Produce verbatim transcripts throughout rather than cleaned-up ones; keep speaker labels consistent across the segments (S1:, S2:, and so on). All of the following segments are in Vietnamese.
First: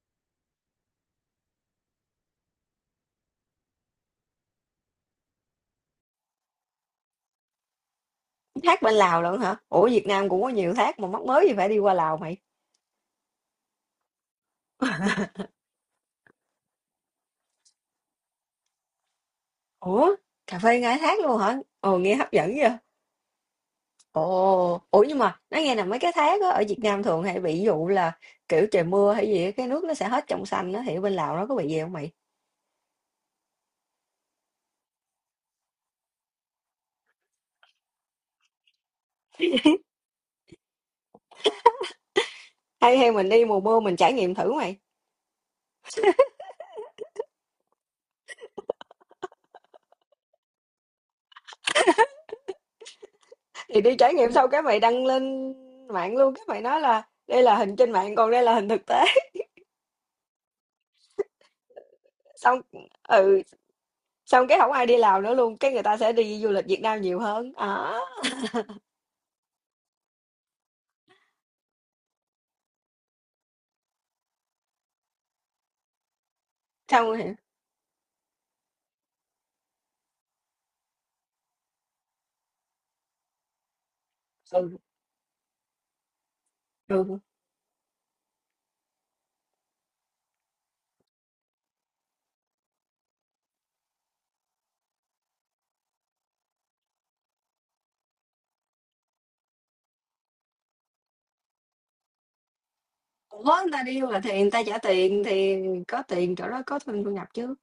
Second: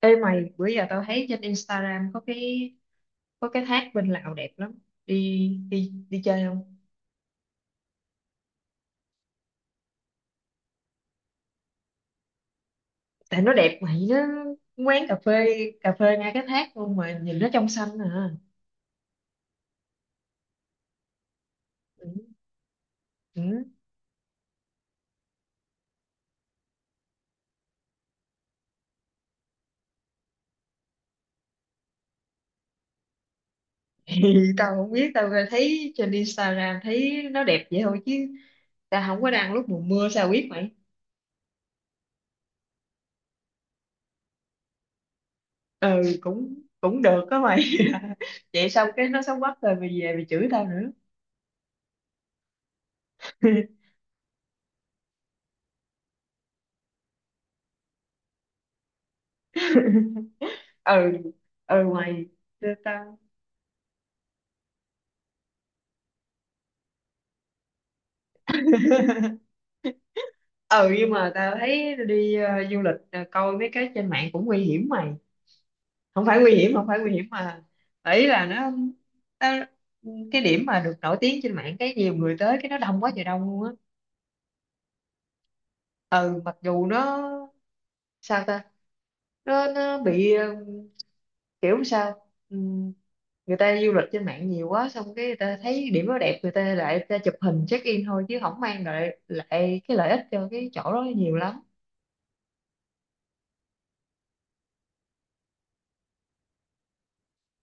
S1: Ê mày, bữa giờ tao thấy trên Instagram có cái có cái thác bên Lào đẹp lắm. Đi đi đi chơi không?
S2: Thác bên Lào lận hả? Ủa Việt Nam cũng có nhiều thác mà, mắc mới gì phải đi qua Lào mày.
S1: Tại nó đẹp mày, nó quán cà phê cà phê ngay cái thác luôn mà nhìn nó trong xanh à.
S2: Ủa cà phê ngay thác luôn hả? Ồ
S1: Ừ.
S2: nghe hấp dẫn vậy.
S1: Ừ.
S2: Ồ ủa nhưng mà nói nghe là mấy cái thác á ở Việt Nam thường hay bị dụ là kiểu trời mưa hay gì á, cái nước nó sẽ hết trong xanh á, thì ở bên Lào nó có bị gì không mày?
S1: Thì tao không biết, tao thấy trên Instagram thấy nó đẹp vậy thôi chứ tao không có đăng lúc mùa mưa sao biết mày.
S2: Hay hay mình đi mùa mưa mình trải nghiệm thử mày.
S1: Ừ, cũng cũng được đó mày. Vậy xong cái nó xấu quắc rồi mày về mày chửi tao nữa.
S2: Thì đi trải nghiệm xong cái mày đăng lên mạng luôn, cái mày nói là đây là hình trên mạng còn đây là hình thực tế.
S1: Ừ, ừ mày,
S2: Xong
S1: tao
S2: ừ xong cái không ai đi Lào nữa luôn, cái người ta sẽ đi du lịch Việt Nam nhiều hơn à.
S1: ừ, nhưng mà tao thấy đi ờ, du lịch ờ, coi mấy cái trên mạng cũng nguy hiểm mày. Không phải nguy hiểm, không phải
S2: Xong
S1: nguy hiểm
S2: rồi.
S1: mà ý là nó, tao, cái điểm mà được nổi tiếng trên mạng, cái nhiều người tới cái nó đông quá trời đông luôn á.
S2: Ừ,
S1: Ừ, mặc dù
S2: ừ.
S1: nó sao ta, nó nó bị ờ, kiểu sao, Ừm, người ta du lịch trên mạng nhiều quá xong cái người ta thấy điểm nó đẹp, người ta lại người ta chụp hình check in thôi chứ không mang lại lại cái lợi ích cho cái chỗ đó nhiều lắm.
S2: Ủa, người ta đi du lịch thì người ta trả tiền, thì có tiền chỗ đó có thêm thu nhập chứ.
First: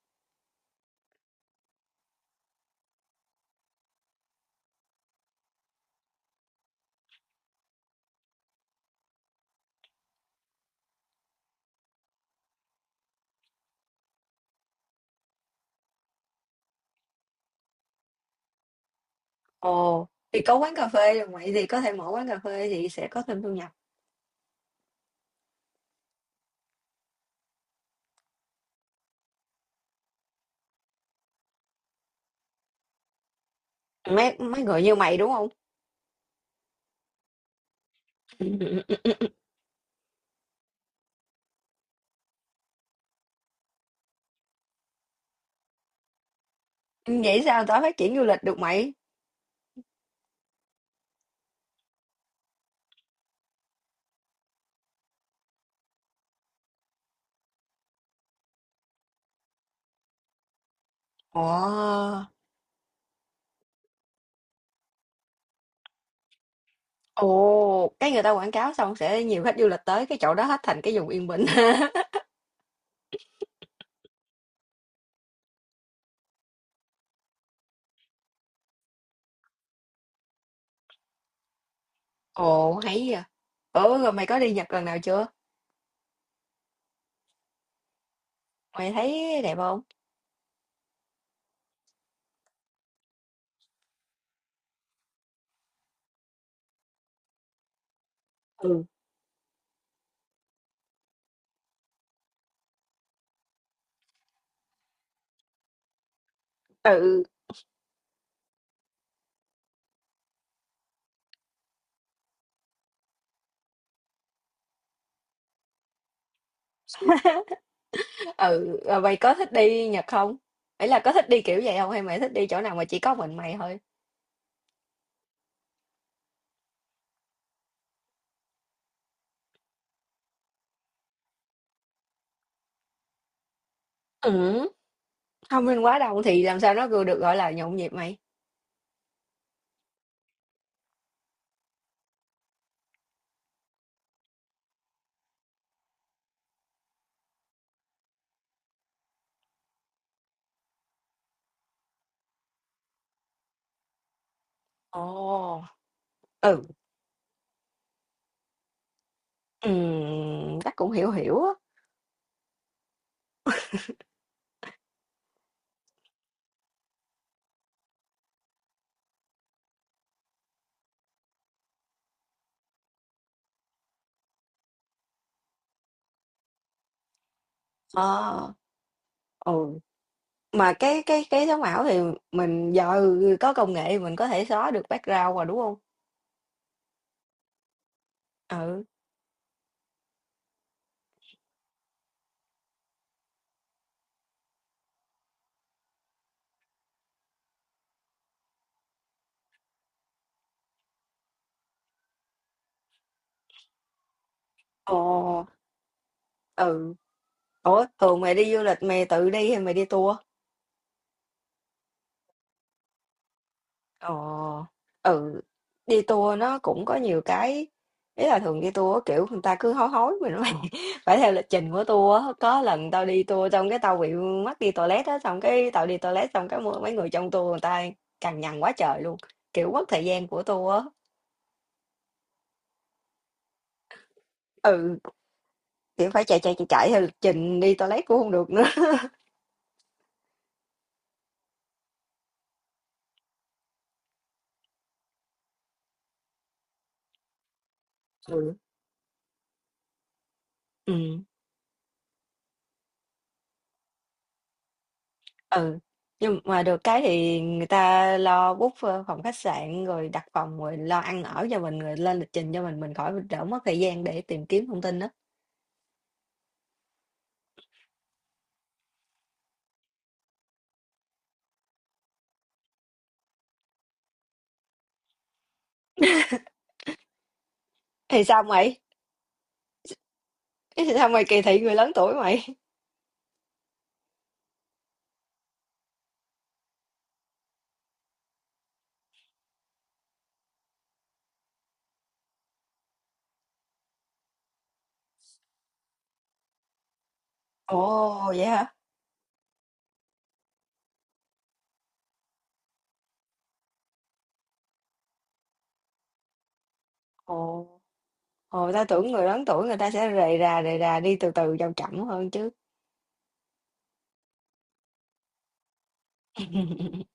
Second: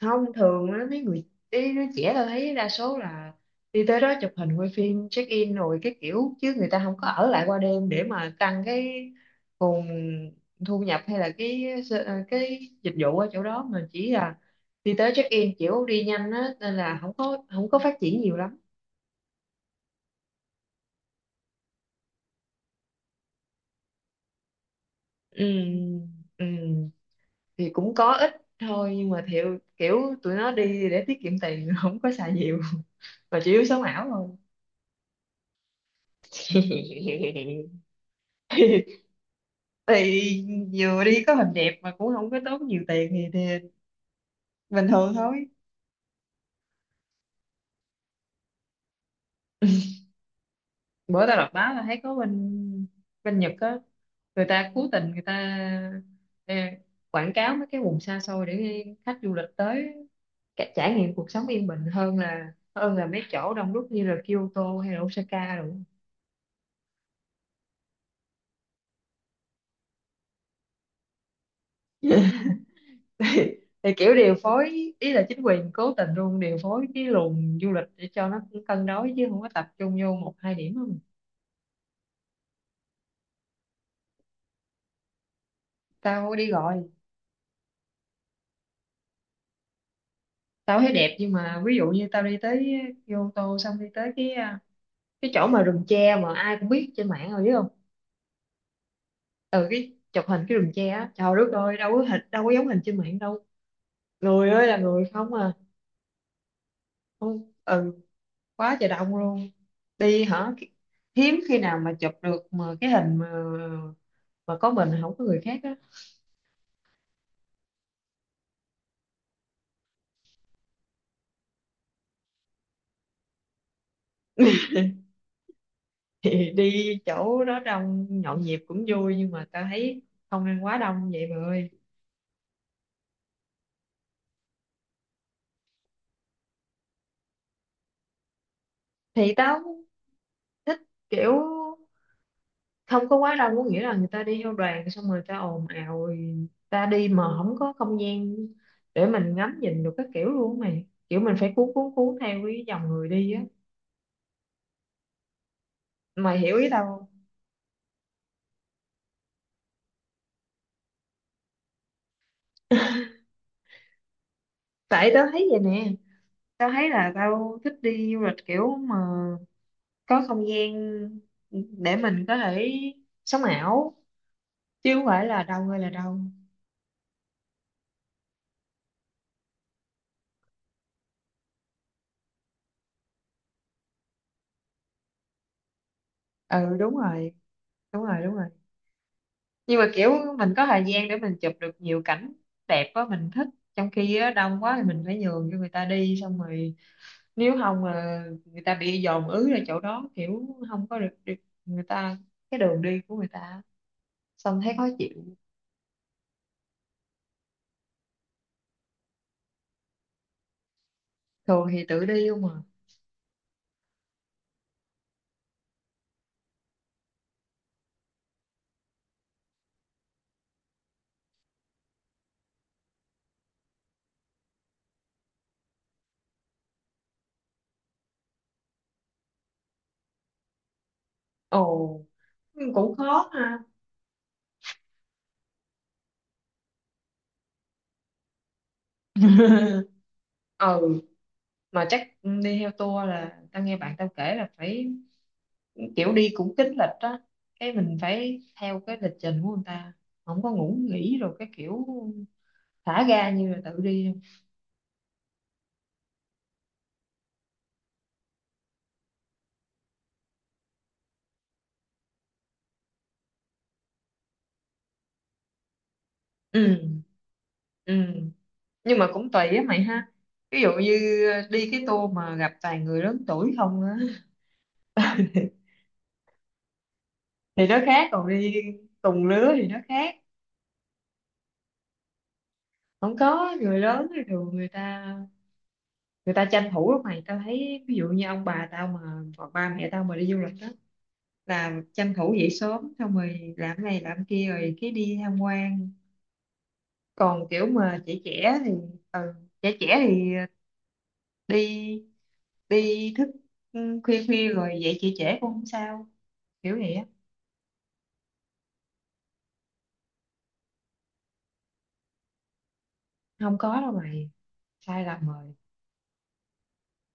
S1: Không thường á, mấy người, mấy đứa trẻ tôi thấy đa số là đi tới đó chụp hình quay phim check in rồi cái kiểu, chứ người ta không có ở lại qua đêm để mà tăng cái nguồn thu nhập hay là cái s- ờ, cái dịch vụ ở chỗ đó, mà chỉ là đi tới check in kiểu đi nhanh á nên là không có không có phát triển nhiều lắm.
S2: Ồ, thì có quán cà phê rồi mày thì có thể mở quán cà phê thì sẽ có thêm thu nhập.
S1: Ừ, ừ, thì cũng có ít thôi nhưng mà thiệu kiểu tụi nó đi để tiết kiệm tiền, không có xài nhiều mà chủ yếu sống ảo thôi.
S2: Mấy mấy người như mày đúng không?
S1: thì vừa đi có hình đẹp mà cũng không có tốn nhiều tiền thì, thì, bình thường thôi.
S2: Vậy sao tao phát triển du lịch được mày?
S1: Bữa tao đọc báo là thấy có bên bên Nhật á, người ta cố tình người ta ờ, quảng cáo mấy cái vùng xa xôi để khách du lịch tới cả- trải nghiệm cuộc
S2: Ồ,
S1: sống yên bình hơn là hơn là mấy chỗ đông đúc như là Kyoto hay là Osaka rồi.
S2: ồ, cái người ta quảng cáo xong sẽ nhiều khách du lịch tới cái chỗ đó hết thành cái vùng yên bình.
S1: thì, thì kiểu điều phối, ý là chính quyền cố tình luôn điều phối cái luồng du lịch để cho nó cân đối chứ không có tập trung vô một hai điểm không.
S2: Ồ, hay vậy. Ủa rồi mày có đi Nhật lần nào chưa?
S1: Tao đi gọi,
S2: Mày thấy đẹp không?
S1: tao thấy đẹp nhưng mà ví dụ như tao đi tới, vô ô tô xong đi tới cái à, cái chỗ mà rừng tre mà ai cũng biết trên mạng rồi, biết không?
S2: Ừ.
S1: Ừ, cái chụp hình cái rừng tre á, trời đất ơi, đâu có hình, đâu có giống hình trên mạng đâu, người ơi là người không à.
S2: Ừ.
S1: Không, ừ, quá trời đông luôn, đi hả, hiếm khi nào mà chụp được mà cái hình mà mà có mình không có người khác á.
S2: Ừ rồi mày có thích đi Nhật không, ấy là có thích đi kiểu vậy không hay mày thích đi chỗ nào mà chỉ có mình mày thôi?
S1: thì đi chỗ đó đông nhộn nhịp cũng vui nhưng mà tao thấy không nên quá đông vậy mà ơi.
S2: Ừ, thông minh quá đông thì làm sao nó vừa được gọi là nhộn nhịp mày?
S1: Thì tao thích kiểu không có quá đông, có nghĩa là người ta đi theo đoàn xong rồi người ta ồn ào rồi ta đi mà không có không gian để mình ngắm nhìn được các kiểu luôn á mày, kiểu mình phải cuốn cuốn cuốn theo cái dòng người đi á.
S2: Ồ.
S1: Mày
S2: Ừ.
S1: hiểu ý tao không?
S2: Ừm, chắc cũng hiểu hiểu á.
S1: tại tao thấy vậy nè, tao thấy là tao thích đi du lịch kiểu mà có không gian để mình có thể sống ảo, chứ không phải là đâu hay là đâu.
S2: Ờ. Ừ. Mà cái cái cái sống ảo thì mình giờ có công nghệ mình có thể xóa được background rồi đúng không?
S1: Ừ, đúng rồi, đúng rồi, đúng rồi.
S2: Ừ.
S1: Nhưng mà kiểu mình có thời gian để mình chụp được nhiều cảnh đẹp á mình thích, trong khi á, đông quá thì mình phải nhường cho người ta đi xong rồi, nếu không mà người ta bị dồn ứ ra chỗ đó kiểu không có được, được người ta, cái đường đi của người ta, xong thấy khó
S2: Ồ.
S1: chịu.
S2: Ừ. Ủa thường mày đi du lịch mày tự đi hay mày đi tour?
S1: Thường thì tự đi không mà.
S2: Ờ, ừ, đi tour nó cũng có nhiều cái, ý là thường đi tour á, kiểu người ta cứ hối hối mình phải, phải theo lịch trình của tour á. Có lần tao đi tour xong cái tao bị mắc đi toilet á, xong cái tao đi toilet xong cái mấy người trong tour người ta cằn nhằn quá trời luôn, kiểu mất thời gian của tour á.
S1: Ồ, cũng khó ha.
S2: Ừ, kiểu phải chạy chạy chạy chạy theo lịch trình, đi toilet cũng không được nữa.
S1: ừ, mà chắc đi theo tour là tao nghe bạn tao kể là phải kiểu đi cũng kín lịch á, cái mình phải
S2: Ừ.
S1: theo cái lịch trình của người ta, không có ngủ
S2: Ừ.
S1: nghỉ rồi cái kiểu thả ga như là tự đi luôn.
S2: Ừ, nhưng mà được cái thì người ta lo book, ơ, phòng khách sạn, rồi đặt phòng, rồi lo ăn ở cho mình, rồi lên lịch trình cho mình, mình khỏi đỡ mất thời gian để tìm kiếm thông tin đó.
S1: Ừ, ừ, nhưng mà cũng tùy á mày ha, ví dụ như đi cái tour mà gặp toàn người lớn tuổi không á thì nó khác,
S2: Thì
S1: còn
S2: sao
S1: đi
S2: mày?
S1: cùng lứa thì nó khác.
S2: Thì sao mày kỳ thị người lớn tuổi mày?
S1: Không có người lớn thì thường người ta, người ta tranh thủ lắm mày. Tao thấy ví dụ như ông bà tao mà, hoặc ba mẹ tao mà đi du lịch đó là tranh thủ dậy sớm xong rồi làm này làm kia rồi cái đi tham quan, còn kiểu mà trẻ
S2: Ồ, vậy
S1: trẻ thì,
S2: hả?
S1: ừ, trẻ trẻ thì đi đi thức, ừ, khuya khuya rồi dậy trễ trễ cũng không sao, kiểu vậy á.
S2: Ồ, ồ, ta tưởng người lớn tuổi người ta sẽ rề rà, rề rà, đi từ từ chậm chậm hơn chứ.
S1: Không có đâu mày, sai lầm rồi.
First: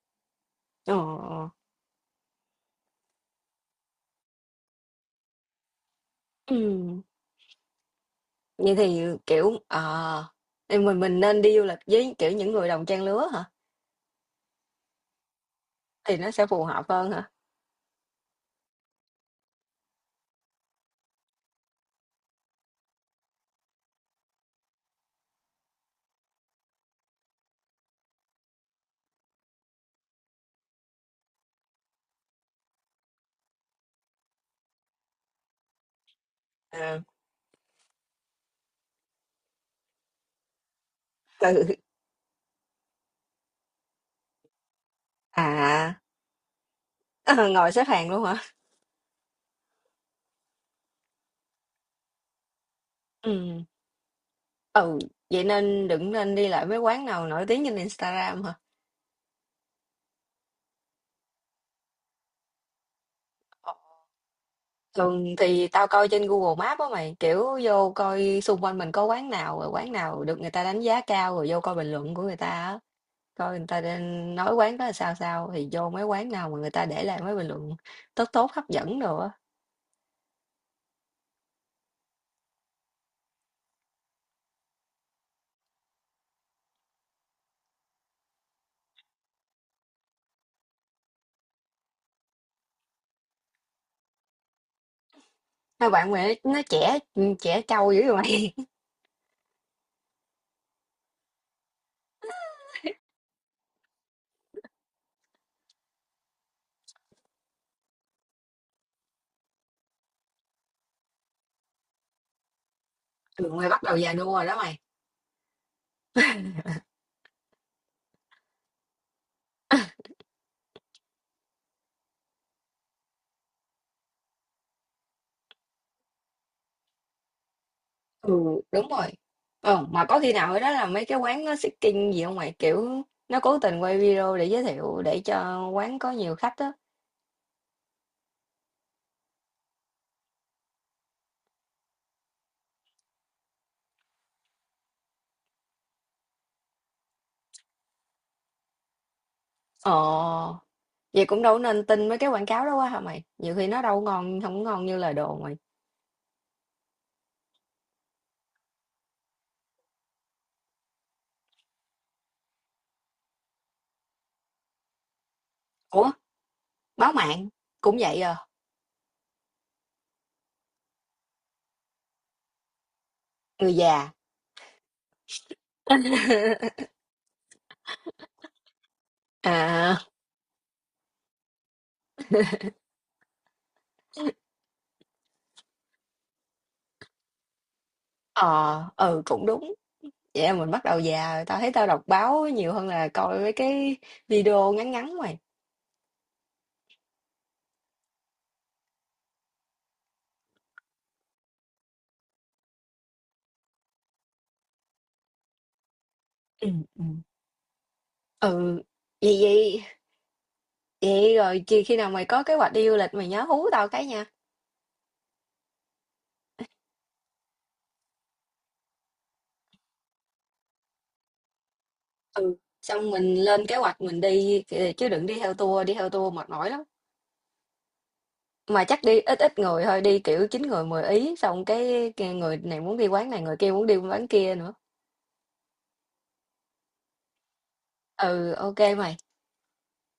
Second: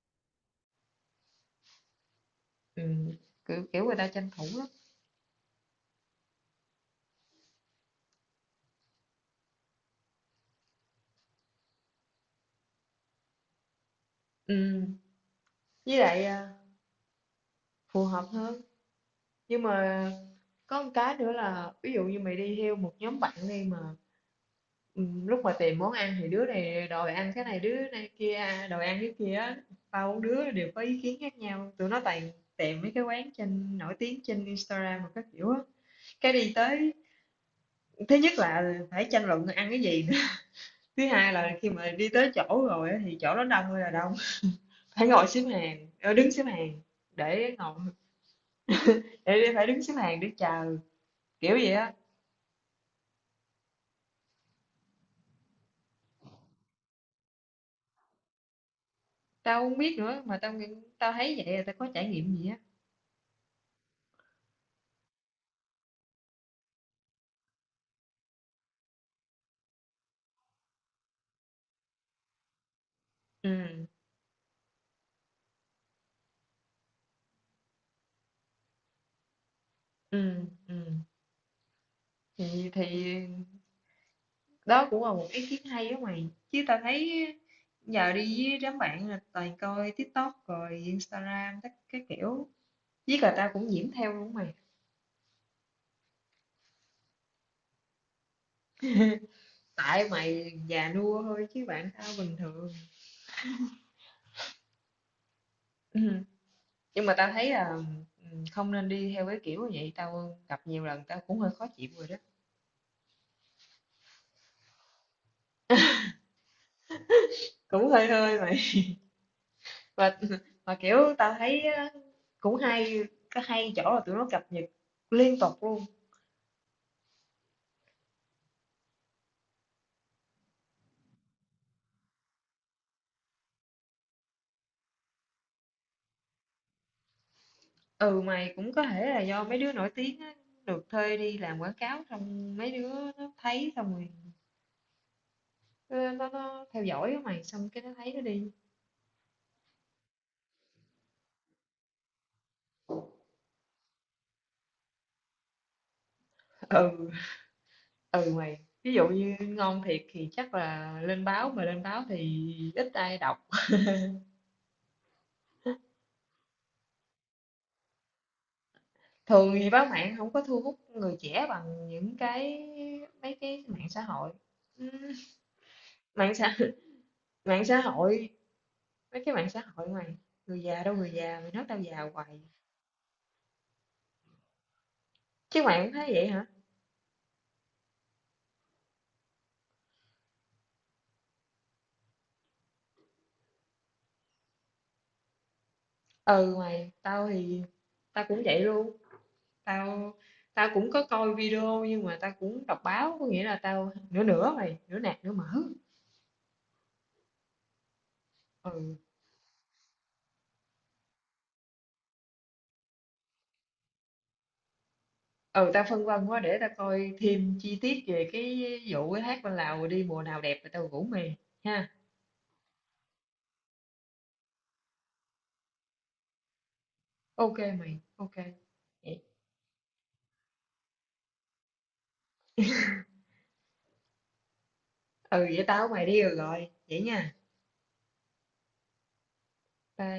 S2: Ờ, ờ.
S1: Ừ, kiểu kiểu người ta tranh thủ lắm.
S2: Vậy thì, kiểu, ờ, thì mình mình nên đi du lịch với, kiểu, những người đồng trang lứa hả?
S1: Ừ, với
S2: Thì
S1: lại
S2: nó sẽ
S1: à,
S2: phù hợp hơn hả?
S1: phù hợp hơn. Nhưng mà có một cái nữa là ví dụ như mày đi theo một nhóm bạn đi mà, ừ, lúc mà tìm món ăn thì đứa này đòi ăn cái này, đứa này kia à, đòi ăn cái kia á. Bao đứa đều có ý kiến khác nhau, tụi nó toàn tìm mấy cái quán trên nổi tiếng trên Instagram mà các kiểu á, cái đi tới.
S2: À.
S1: Thứ nhất là phải tranh luận ăn cái gì nữa, thứ hai là
S2: Ừ,
S1: khi mà đi tới chỗ rồi á, thì chỗ đó đông ơi là đông, phải ngồi xếp hàng,
S2: à.
S1: ờ, đứng xếp hàng
S2: Ờ,
S1: để
S2: ngồi
S1: ngồi,
S2: xếp hàng luôn hả?
S1: để phải đứng xếp hàng để chờ, kiểu vậy á.
S2: Ừm, ừ, vậy nên đừng nên đi lại mấy quán nào nổi tiếng trên Instagram hả?
S1: Tao không biết nữa, mà tao nghĩ tao thấy vậy là tao có trải nghiệm gì á.
S2: Ờ, thường thì tao coi trên Google Maps á mày, kiểu vô coi xung quanh mình có quán nào, rồi quán nào được người ta đánh giá cao, rồi vô coi bình luận của người ta á. Coi người ta
S1: Ừ,
S2: đang nói quán đó là sao sao, thì vô mấy quán nào mà người ta để lại mấy bình luận tốt tốt hấp dẫn đồ á.
S1: ừ, ừ. Thì thì đó cũng là một ý kiến hay đó mày. Chứ tao thấy giờ đi với đám bạn là toàn coi TikTok rồi Instagram tất cái kiểu. Với cả tao cũng nhiễm theo luôn mày.
S2: Mấy bạn mày nó, nó trẻ, trẻ trâu dữ vậy mày.
S1: Tại mày già nua thôi chứ bạn tao bình thường. Ừm, Nhưng mà tao thấy là ừ, không nên đi theo cái kiểu như vậy, tao gặp nhiều lần tao cũng hơi khó chịu rồi đó.
S2: Trường mày bắt đầu già nua rồi đó mày.
S1: Cũng hơi hơi mày. Và mà kiểu tao thấy á, cũng hay có hay chỗ là tụi nó cập nhật liên tục luôn.
S2: Ừ, đúng rồi. Ờ, mà có khi nào ở đó là mấy cái quán nó seeking gì không mày? Kiểu nó cố tình quay video để giới thiệu để cho quán có nhiều khách á.
S1: Ừ mày, cũng có thể là do mấy đứa nổi tiếng á, được thuê đi làm quảng cáo xong mấy đứa nó thấy xong rồi nó nó, nó theo dõi á mày, xong cái nó thấy nó đi.
S2: Ờ, vậy cũng đâu nên tin mấy cái quảng cáo đó quá hả mày? Nhiều khi nó đâu có ngon, không có ngon như lời đồn mày.
S1: Ừ. Ừ mày, ví dụ như ngon thiệt thì chắc là lên báo, mà lên báo thì ít ai đọc.
S2: Ủa, báo mạng cũng vậy à,
S1: Thường thì báo mạng không có thu hút người trẻ bằng những cái, mấy cái
S2: người
S1: mạng xã
S2: già.
S1: hội. Ừ, mạng xã mạng xã hội mấy cái mạng xã hội
S2: À,
S1: mày. Người già đâu, người già mày nói tao già hoài, chứ mày cũng thấy vậy hả?
S2: ờ, ừ cũng đúng. Vậy là mình bắt đầu già rồi, tao thấy tao đọc báo nhiều hơn là coi mấy cái video ngắn ngắn mày.
S1: Ừ mày, tao thì tao cũng vậy luôn, tao tao cũng có coi video nhưng mà tao cũng đọc báo, có nghĩa là tao nửa nửa mày, nửa nạc nửa mỡ.
S2: Ừ, ừ. Ừ,
S1: Ừ,
S2: vậy vậy vậy rồi khi khi nào mày có kế hoạch đi du lịch mày nhớ hú tao cái nha.
S1: ừ, tao phân vân quá, để tao coi thêm chi tiết về cái vụ cái hát bên Lào đi mùa nào đẹp rồi tao rủ mày ha.
S2: Ừ. Xong mình lên kế hoạch mình đi kìa, chứ đừng đi theo tour, đi theo tour mệt mỏi lắm.
S1: Ok mày, ok
S2: Mà chắc đi
S1: vậy.
S2: ít ít người thôi, đi kiểu chín người mười ý, xong cái, cái người này muốn đi quán này, người kia muốn đi quán kia nữa.
S1: Ừ, vậy tao với mày đi rồi rồi vậy nha.
S2: Ừ ok mày.
S1: Bye.